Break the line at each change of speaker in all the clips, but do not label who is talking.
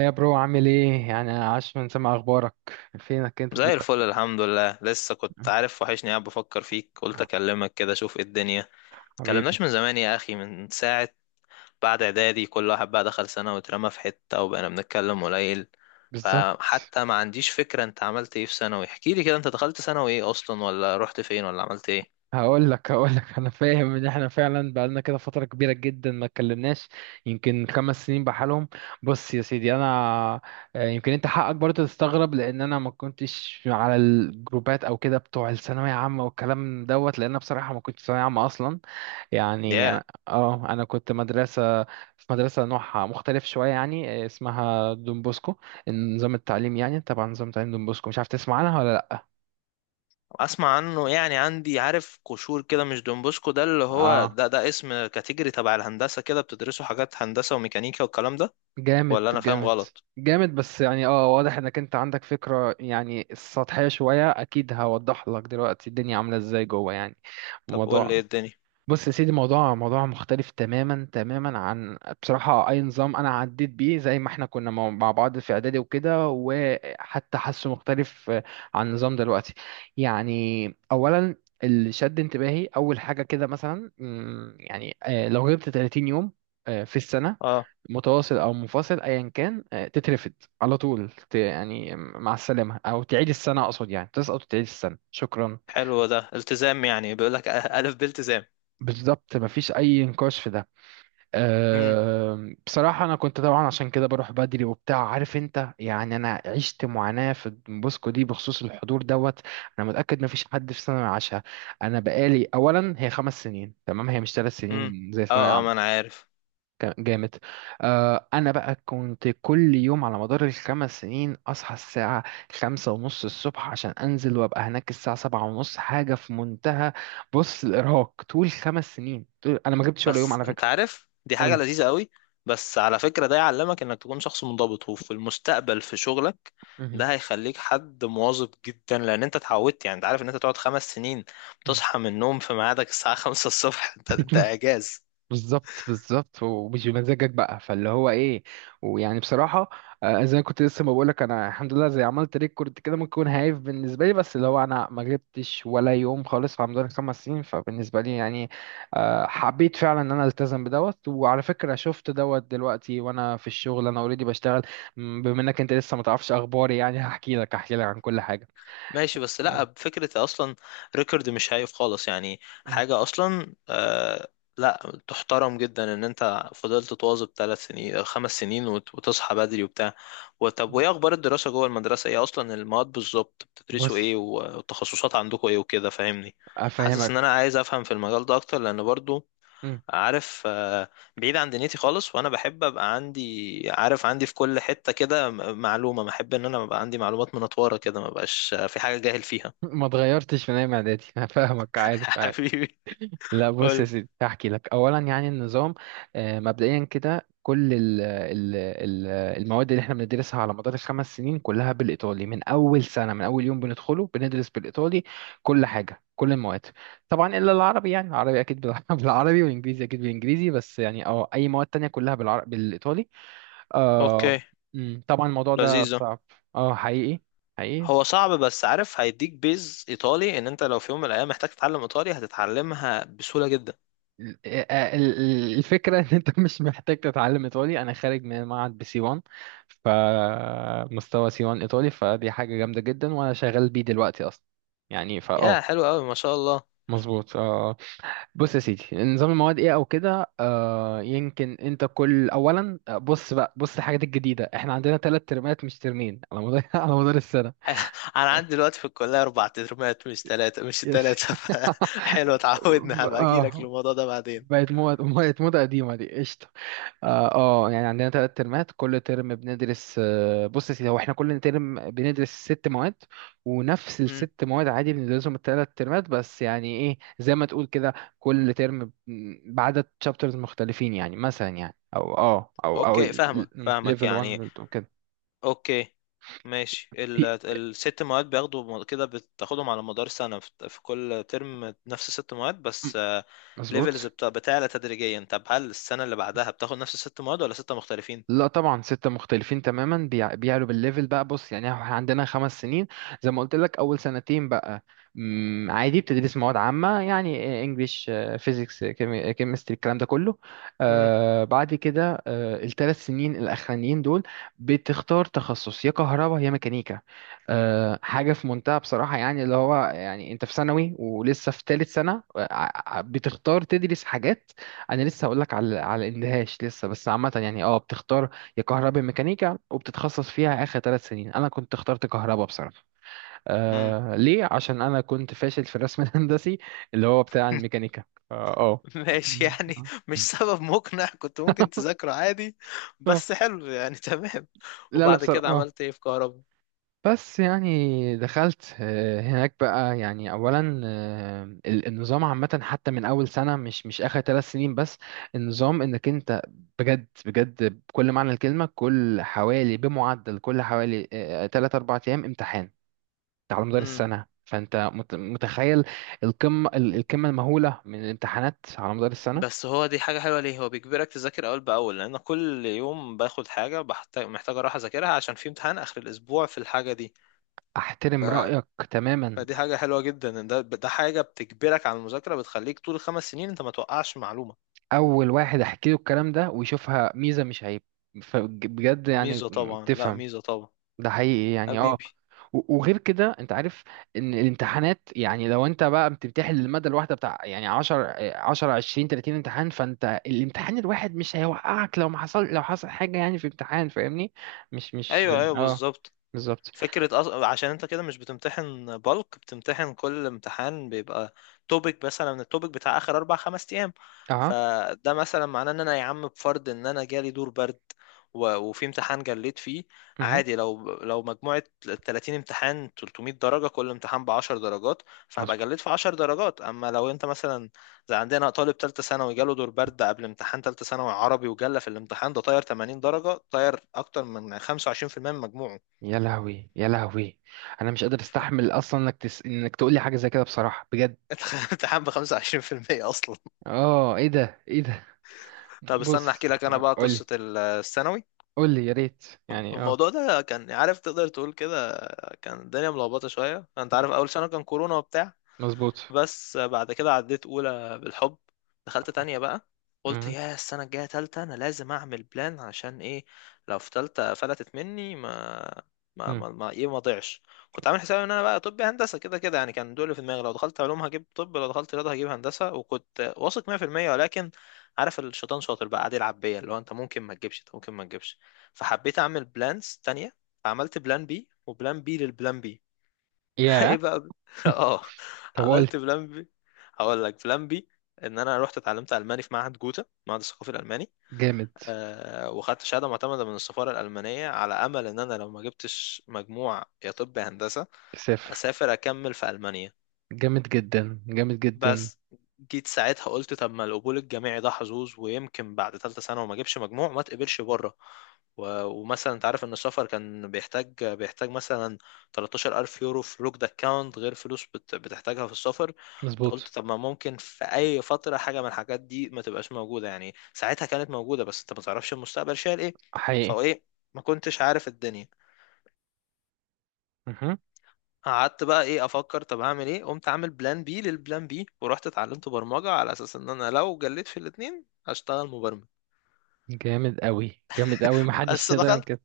يا برو، عامل ايه؟ يعني عاش من سمع اخبارك. فينك انت
زي
دلوقتي؟
الفل، الحمد لله. لسه كنت عارف وحشني، قاعد بفكر فيك، قلت اكلمك كده اشوف ايه الدنيا. متكلمناش
حبيبي.
من زمان يا اخي، من ساعة بعد اعدادي كل واحد بقى دخل سنة واترمى في حتة وبقينا بنتكلم قليل.
بالظبط.
فحتى ما عنديش فكرة انت عملت ايه في ثانوي. احكي لي كده، انت دخلت ثانوي ايه اصلا، ولا رحت فين، ولا عملت ايه؟
هقول لك. انا فاهم ان احنا فعلا بقالنا كده فتره كبيره جدا ما اتكلمناش. يمكن خمس سنين بحالهم. بص يا سيدي، انا يمكن انت حقك برضه تستغرب لان انا ما كنتش على الجروبات او كده بتوع الثانويه عامه والكلام دوت، لان أنا بصراحه ما كنتش ثانويه عامه اصلا. يعني
يا.
أنا كنت مدرسة، في مدرسة نوعها مختلف شوية، يعني اسمها دون بوسكو. نظام التعليم، يعني طبعا نظام تعليم دون بوسكو. مش عارف تسمع عنها ولا لأ؟
اسمع عنه يعني، عندي عارف قشور كده. مش دونبوسكو ده اللي هو
اه،
ده اسم كاتيجوري تبع الهندسة، كده بتدرسوا حاجات هندسة وميكانيكا والكلام ده؟
جامد
ولا انا فاهم
جامد
غلط؟
جامد. بس يعني واضح انك انت عندك فكرة يعني سطحية شوية. اكيد هوضح لك دلوقتي الدنيا عاملة ازاي جوه، يعني
طب قول لي
الموضوع.
ايه الدنيا.
بص يا سيدي، موضوع مختلف تماما تماما، عن بصراحة أي نظام أنا عديت بيه زي ما احنا كنا مع بعض في إعدادي وكده. وحتى حاسه مختلف عن النظام دلوقتي، يعني. أولا، اللي شد انتباهي أول حاجة كده، مثلا يعني لو غبت 30 يوم في السنة، متواصل أو منفصل أيا كان، تترفد على طول. يعني مع السلامة، أو تعيد السنة، أقصد يعني تسقط وتعيد السنة. شكرا.
حلو، ده التزام يعني، بيقول لك ألف بالتزام.
بالظبط، مفيش أي نقاش في ده.
امم.
أه، بصراحة أنا كنت طبعا عشان كده بروح بدري وبتاع، عارف أنت. يعني أنا عشت معاناة في بوسكو دي بخصوص الحضور دوت. أنا متأكد مفيش حد في ثانوي عاشها. أنا بقالي أولا، هي خمس سنين تمام، هي مش ثلاث
امم.
سنين زي ثانوية
اه، اه، ما انا
عامة.
عارف.
كان جامد. أه أنا بقى كنت كل يوم على مدار الخمس سنين أصحى الساعة خمسة ونص الصبح عشان أنزل وأبقى هناك الساعة سبعة ونص. حاجة في منتهى. بص، الإرهاق طول خمس سنين طول، أنا ما جبتش ولا يوم
بس
على
انت
فكرة.
عارف دي حاجة
قولي.
لذيذة قوي. بس على فكرة ده يعلمك انك تكون شخص منضبط، وفي المستقبل في شغلك
مهم.
ده هيخليك حد مواظب جدا، لان انت اتعودت. يعني انت عارف ان انت تقعد خمس سنين
مم.
بتصحى من النوم في ميعادك الساعة خمسة الصبح. انت اعجاز.
بالظبط بالظبط. ومش بمزاجك بقى، فاللي هو ايه. ويعني بصراحه زي ما كنت لسه ما بقولك، انا الحمد لله زي عملت ريكورد كده، ممكن يكون هايف بالنسبه لي، بس اللي هو انا ما جبتش ولا يوم خالص في رمضان خمس سنين، فبالنسبه لي يعني حبيت فعلا ان انا التزم بدوت. وعلى فكره شفت دوت دلوقتي وانا في الشغل، انا اوريدي بشتغل. بما انك انت لسه ما تعرفش اخباري، يعني هحكي لك عن كل حاجه.
ماشي، بس لا
آه.
بفكرة اصلا، ريكورد مش هايف خالص، يعني
مم.
حاجة اصلا. آه، لا، تحترم جدا ان انت فضلت تواظب ثلاث سنين أو خمس سنين وتصحى بدري وبتاع. وطب، وايه اخبار الدراسة جوه المدرسة؟ ايه اصلا المواد بالظبط بتدرسوا
بص،
ايه، والتخصصات عندكم ايه وكده؟ فاهمني، حاسس ان
افهمك.
انا عايز افهم في المجال ده اكتر، لان برضو عارف، بعيد عن دنيتي خالص. وانا بحب ابقى عندي، عارف، عندي في كل حتة كده معلومة، ما احب ان انا ابقى عندي معلومات منطورة كده، ما بقاش في حاجة جاهل فيها.
ما اتغيرتش من ايام اعدادي انا. فاهمك، عارف عارف.
حبيبي.
لا بص يا
قول.
سيدي، هحكي لك اولا يعني النظام. مبدئيا كده، كل ال ال ال المواد اللي احنا بندرسها على مدار الخمس سنين كلها بالايطالي. من اول سنه، من اول يوم بندخله بندرس بالايطالي، كل حاجه، كل المواد. طبعا الا العربي، يعني العربي اكيد بالعربي، والانجليزي اكيد بالانجليزي. بس يعني اي مواد تانية كلها بالعربي بالايطالي آه.
اوكي.
طبعا الموضوع ده
لذيذة.
صعب. اه، حقيقي حقيقي.
هو صعب، بس عارف، هيديك بيز ايطالي ان انت لو في يوم من الايام محتاج تتعلم ايطالي هتتعلمها بسهولة جدا.
ال- الفكرة ان انت مش محتاج تتعلم ايطالي. انا خارج من معهد بسي 1. فمستوى سي 1 ايطالي، فدي حاجة جامدة جدا، وانا شغال بيه دلوقتي اصلا. يعني
يا حلو قوي، ما شاء الله.
مظبوط آه. بص يا سيدي، نظام المواد ايه او كده. يمكن انت كل اولا بص بقى بص الحاجات الجديدة. احنا عندنا ثلاث ترمات مش ترمين، على مدار على مدار السنة.
انا عندي دلوقتي في الكليه اربع ترمات، مش ثلاثه مش
يس.
ثلاثه. حلو، اتعودنا. هبقى اجي لك
اه،
للموضوع ده بعدين.
بقت مواد، بقت موضة قديمة دي. قشطة. اه يعني عندنا ثلاث ترمات، كل ترم بندرس بص يا سيدي، هو احنا كل ترم بندرس ست مواد. ونفس الست مواد عادي بندرسهم الثلاث ترمات، بس يعني ايه، زي ما تقول كده، كل ترم بعدد شابترز مختلفين. يعني مثلا، يعني او اه او او
اوكي، فاهمك فاهمك
ليفل
يعني.
1 كده.
اوكي ماشي،
في-
الست مواد بياخدوا كده، بتاخدهم على مدار سنة، في كل ترم نفس الست مواد، بس ليفلز
مظبوط.
بتعلى تدريجيا. طب هل السنة اللي بعدها بتاخد نفس الست مواد ولا ستة مختلفين؟
لا طبعا، ستة مختلفين تماما. بيعلوا بالليفل بقى. بص يعني احنا عندنا خمس سنين، زي ما قلت لك أول سنتين بقى، عادي بتدرس مواد عامة، يعني انجليش، فيزيكس، كيمستري، الكلام ده كله.
امم.
آه، بعد كده الثلاث سنين الأخرانيين دول بتختار تخصص، يا كهرباء يا ميكانيكا. آه حاجة في منتهى بصراحة، يعني اللي هو يعني انت في ثانوي ولسه في ثالث سنة بتختار تدرس حاجات. انا لسه هقول لك على الاندهاش لسه، بس عامه يعني، اه بتختار يا كهرباء ميكانيكا وبتتخصص فيها اخر ثلاث سنين. انا كنت اخترت كهرباء بصراحه.
امم.
آه ليه؟ عشان انا كنت فاشل في الرسم الهندسي، اللي هو بتاع الميكانيكا. اه آه.
ماشي
مم.
يعني. مش سبب مقنع، كنت ممكن تذاكره عادي.
آه.
بس حلو يعني تمام.
لا لا،
وبعد
بصراحه
كده
آه.
عملت ايه في كهرباء؟
بس يعني دخلت هناك بقى، يعني اولا النظام عامه حتى من اول سنه، مش اخر ثلاث سنين بس. النظام انك انت بجد بجد بكل معنى الكلمه، كل حوالي، بمعدل كل حوالي 3 4 ايام امتحان، على مدار
امم.
السنه. فانت متخيل، القمه، القمه المهوله من الامتحانات على مدار السنه.
بس هو دي حاجة حلوة، ليه؟ هو بيجبرك تذاكر أول بأول، لأن كل يوم باخد حاجة بحتاج محتاج أروح أذاكرها عشان في امتحان آخر الأسبوع في الحاجة دي.
احترم
ف...
رايك تماما.
فدي حاجة حلوة جدا، إن ده حاجة بتجبرك على المذاكرة، بتخليك طول الخمس سنين أنت ما توقعش معلومة.
اول واحد احكي له الكلام ده ويشوفها ميزه مش عيب. فبجد يعني
ميزة طبعا، لا
بتفهم،
ميزة طبعا.
ده حقيقي يعني. اه
حبيبي.
وغير كده انت عارف ان الامتحانات، يعني لو انت بقى بتمتحن للمادة الواحدة بتاع يعني 10 10 20 30 امتحان، فانت الامتحان الواحد مش هيوقعك لو ما حصل، لو حصل حاجة يعني في امتحان، فاهمني؟ مش
أيوه، أيوه،
اه
بالظبط.
بالظبط.
عشان انت كده مش بتمتحن بالك، بتمتحن كل امتحان بيبقى توبيك مثلا من التوبيك بتاع اخر اربع خمس ايام.
اه
فده مثلا معناه ان انا، يا عم، بفرض ان انا جالي دور برد وفي امتحان جليت فيه،
مهم.
عادي. لو مجموعة 30 امتحان 300 درجة كل امتحان ب 10 درجات، فهبقى
مظبوط.
جليت في 10 درجات. اما لو انت مثلا، زي عندنا طالب تالتة ثانوي جاله دور برد قبل امتحان تالتة ثانوي عربي وجلى في الامتحان ده، طاير 80 درجة، طاير اكتر من 25% من مجموعه.
يا لهوي يا لهوي، انا مش قادر استحمل اصلا انك انك تقول لي حاجة زي كده، بصراحة بجد.
امتحان ب 25% اصلا!
اه ايه ده ايه ده.
طب استنى
بص
احكي لك انا بقى قصه
قولي.
الثانوي.
قولي يا ريت، يعني اه.
الموضوع ده كان، عارف، تقدر تقول كده، كان الدنيا ملخبطه شويه. انت عارف اول سنه كان كورونا وبتاع.
مظبوط.
بس بعد كده عديت اولى بالحب. دخلت تانية بقى، قلت يا السنة الجاية تالتة انا لازم اعمل بلان. عشان ايه؟ لو في تالتة فلتت مني، ما
مم.
ما ايه، ما ضيعش. كنت عامل حسابي ان انا بقى طب هندسة، كده كده يعني، كان دول في دماغي. لو دخلت علوم هجيب طب، لو دخلت رياضة هجيب هندسة، وكنت واثق 100%. ولكن عارف، الشيطان شاطر بقى، قاعد يلعب بيا، اللي هو انت ممكن ما تجيبش، انت ممكن ما تجيبش. فحبيت اعمل بلانز تانية، فعملت بلان بي، وبلان بي للبلان بي. ايه
ياه.
بقى اه.
طب قول.
عملت بلان بي. هقول لك بلان بي: ان انا رحت اتعلمت الماني في معهد جوتا، معهد الثقافي الالماني.
جامد.
أه، وخدت شهاده معتمده من السفاره الالمانيه، على امل ان انا لو ما جبتش مجموع يا طب يا هندسه،
صفر.
اسافر اكمل في المانيا.
جامد جدا جامد جدا.
بس جيت ساعتها قلت طب، ما القبول الجامعي ده حظوظ، ويمكن بعد ثالثه ثانوي وما اجيبش مجموع ما تقبلش بره. ومثلا انت عارف ان السفر كان بيحتاج مثلا 13,000 يورو في لوكد اكاونت، غير فلوس بتحتاجها في السفر. قلت
مظبوط.
طب ما ممكن في اي فتره حاجه من الحاجات دي ما تبقاش موجوده، يعني ساعتها كانت موجوده بس انت ما تعرفش المستقبل شايل ايه.
حقيقي.
فايه، ما كنتش عارف الدنيا.
مهم.
قعدت بقى ايه، افكر طب هعمل ايه، قمت عامل بلان بي للبلان بي، ورحت اتعلمت برمجة على اساس ان انا لو جليت في الاتنين هشتغل مبرمج.
جامد قوي جامد قوي، محدش
بس
يقدر
دخلت
ينكر.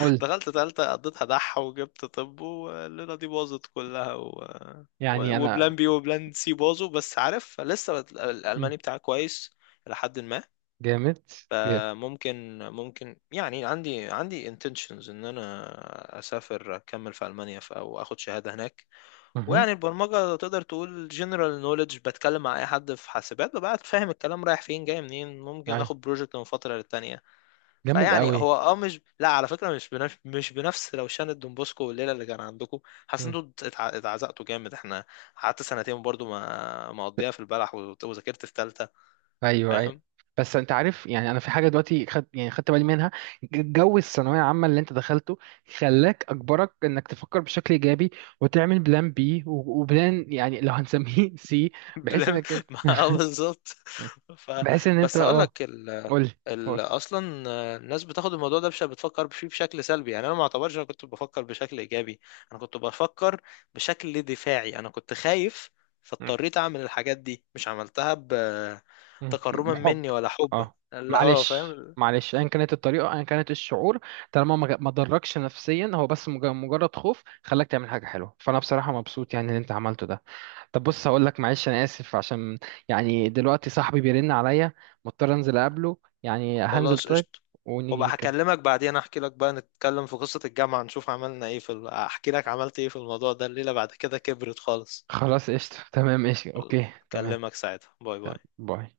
قول.
دخلت تالتة، قضيتها دح وجبت طب، والليلة دي باظت كلها
يعني انا.
وبلان بي وبلان سي باظوا. بس عارف لسه
مم.
الالماني بتاعي كويس الى حد ما.
جامد جامد.
فممكن يعني، عندي intentions ان انا اسافر اكمل في المانيا، او اخد شهادة هناك.
مهم.
ويعني البرمجة تقدر تقول جنرال نوليدج، بتكلم مع أي حد في حاسبات ببقى فاهم الكلام رايح فين جاي منين، ممكن
أي.
آخد بروجكت من فترة للتانية.
جامد
فيعني
قوي.
هو مش، لا على فكرة، مش بنفس روشان الدون بوسكو والليلة اللي كان عندكم. حاسس انتوا اتعزقتوا جامد. احنا قعدت سنتين برضو ما مقضيها في البلح، وذاكرت في تالتة.
ايوه ايوه.
فاهم.
بس انت عارف يعني، انا في حاجه دلوقتي خد، يعني خدت بالي منها، جو الثانويه العامه اللي انت دخلته خلاك، اجبرك انك تفكر بشكل ايجابي وتعمل بلان بي وبلان، يعني لو هنسميه سي، بحيث
بلم.
انك انت
ما بالظبط. ف
بحيث ان انت
بس هقول
اه.
لك،
قول لي.
اصلا الناس بتاخد الموضوع ده بتفكر فيه بشكل سلبي. يعني انا ما اعتبرش، انا كنت بفكر بشكل ايجابي، انا كنت بفكر بشكل دفاعي، انا كنت خايف، فاضطريت اعمل الحاجات دي. مش عملتها بتكرما
بحب.
مني ولا حبا،
اه،
لا،
معلش
فاهم.
معلش، ايا كانت الطريقه، ايا كانت الشعور، طالما ما ضركش نفسيا، هو بس مجرد خوف خلاك تعمل حاجه حلوه. فانا بصراحه مبسوط يعني ان انت عملته ده. طب بص هقول لك، معلش انا اسف عشان، يعني دلوقتي صاحبي بيرن عليا، مضطر انزل اقابله، يعني هنزل
خلاص
طيب.
قشطه.
ونيجي
وابقى
نكمل.
هكلمك بعدين، احكي لك بقى، نتكلم في قصة الجامعة، نشوف عملنا ايه في احكي لك عملت ايه في الموضوع ده الليلة بعد كده، كبرت خالص.
خلاص قشطة. تمام قشطة،
يلا،
اوكي، تمام.
اكلمك ساعتها. باي
تمام
باي.
باي.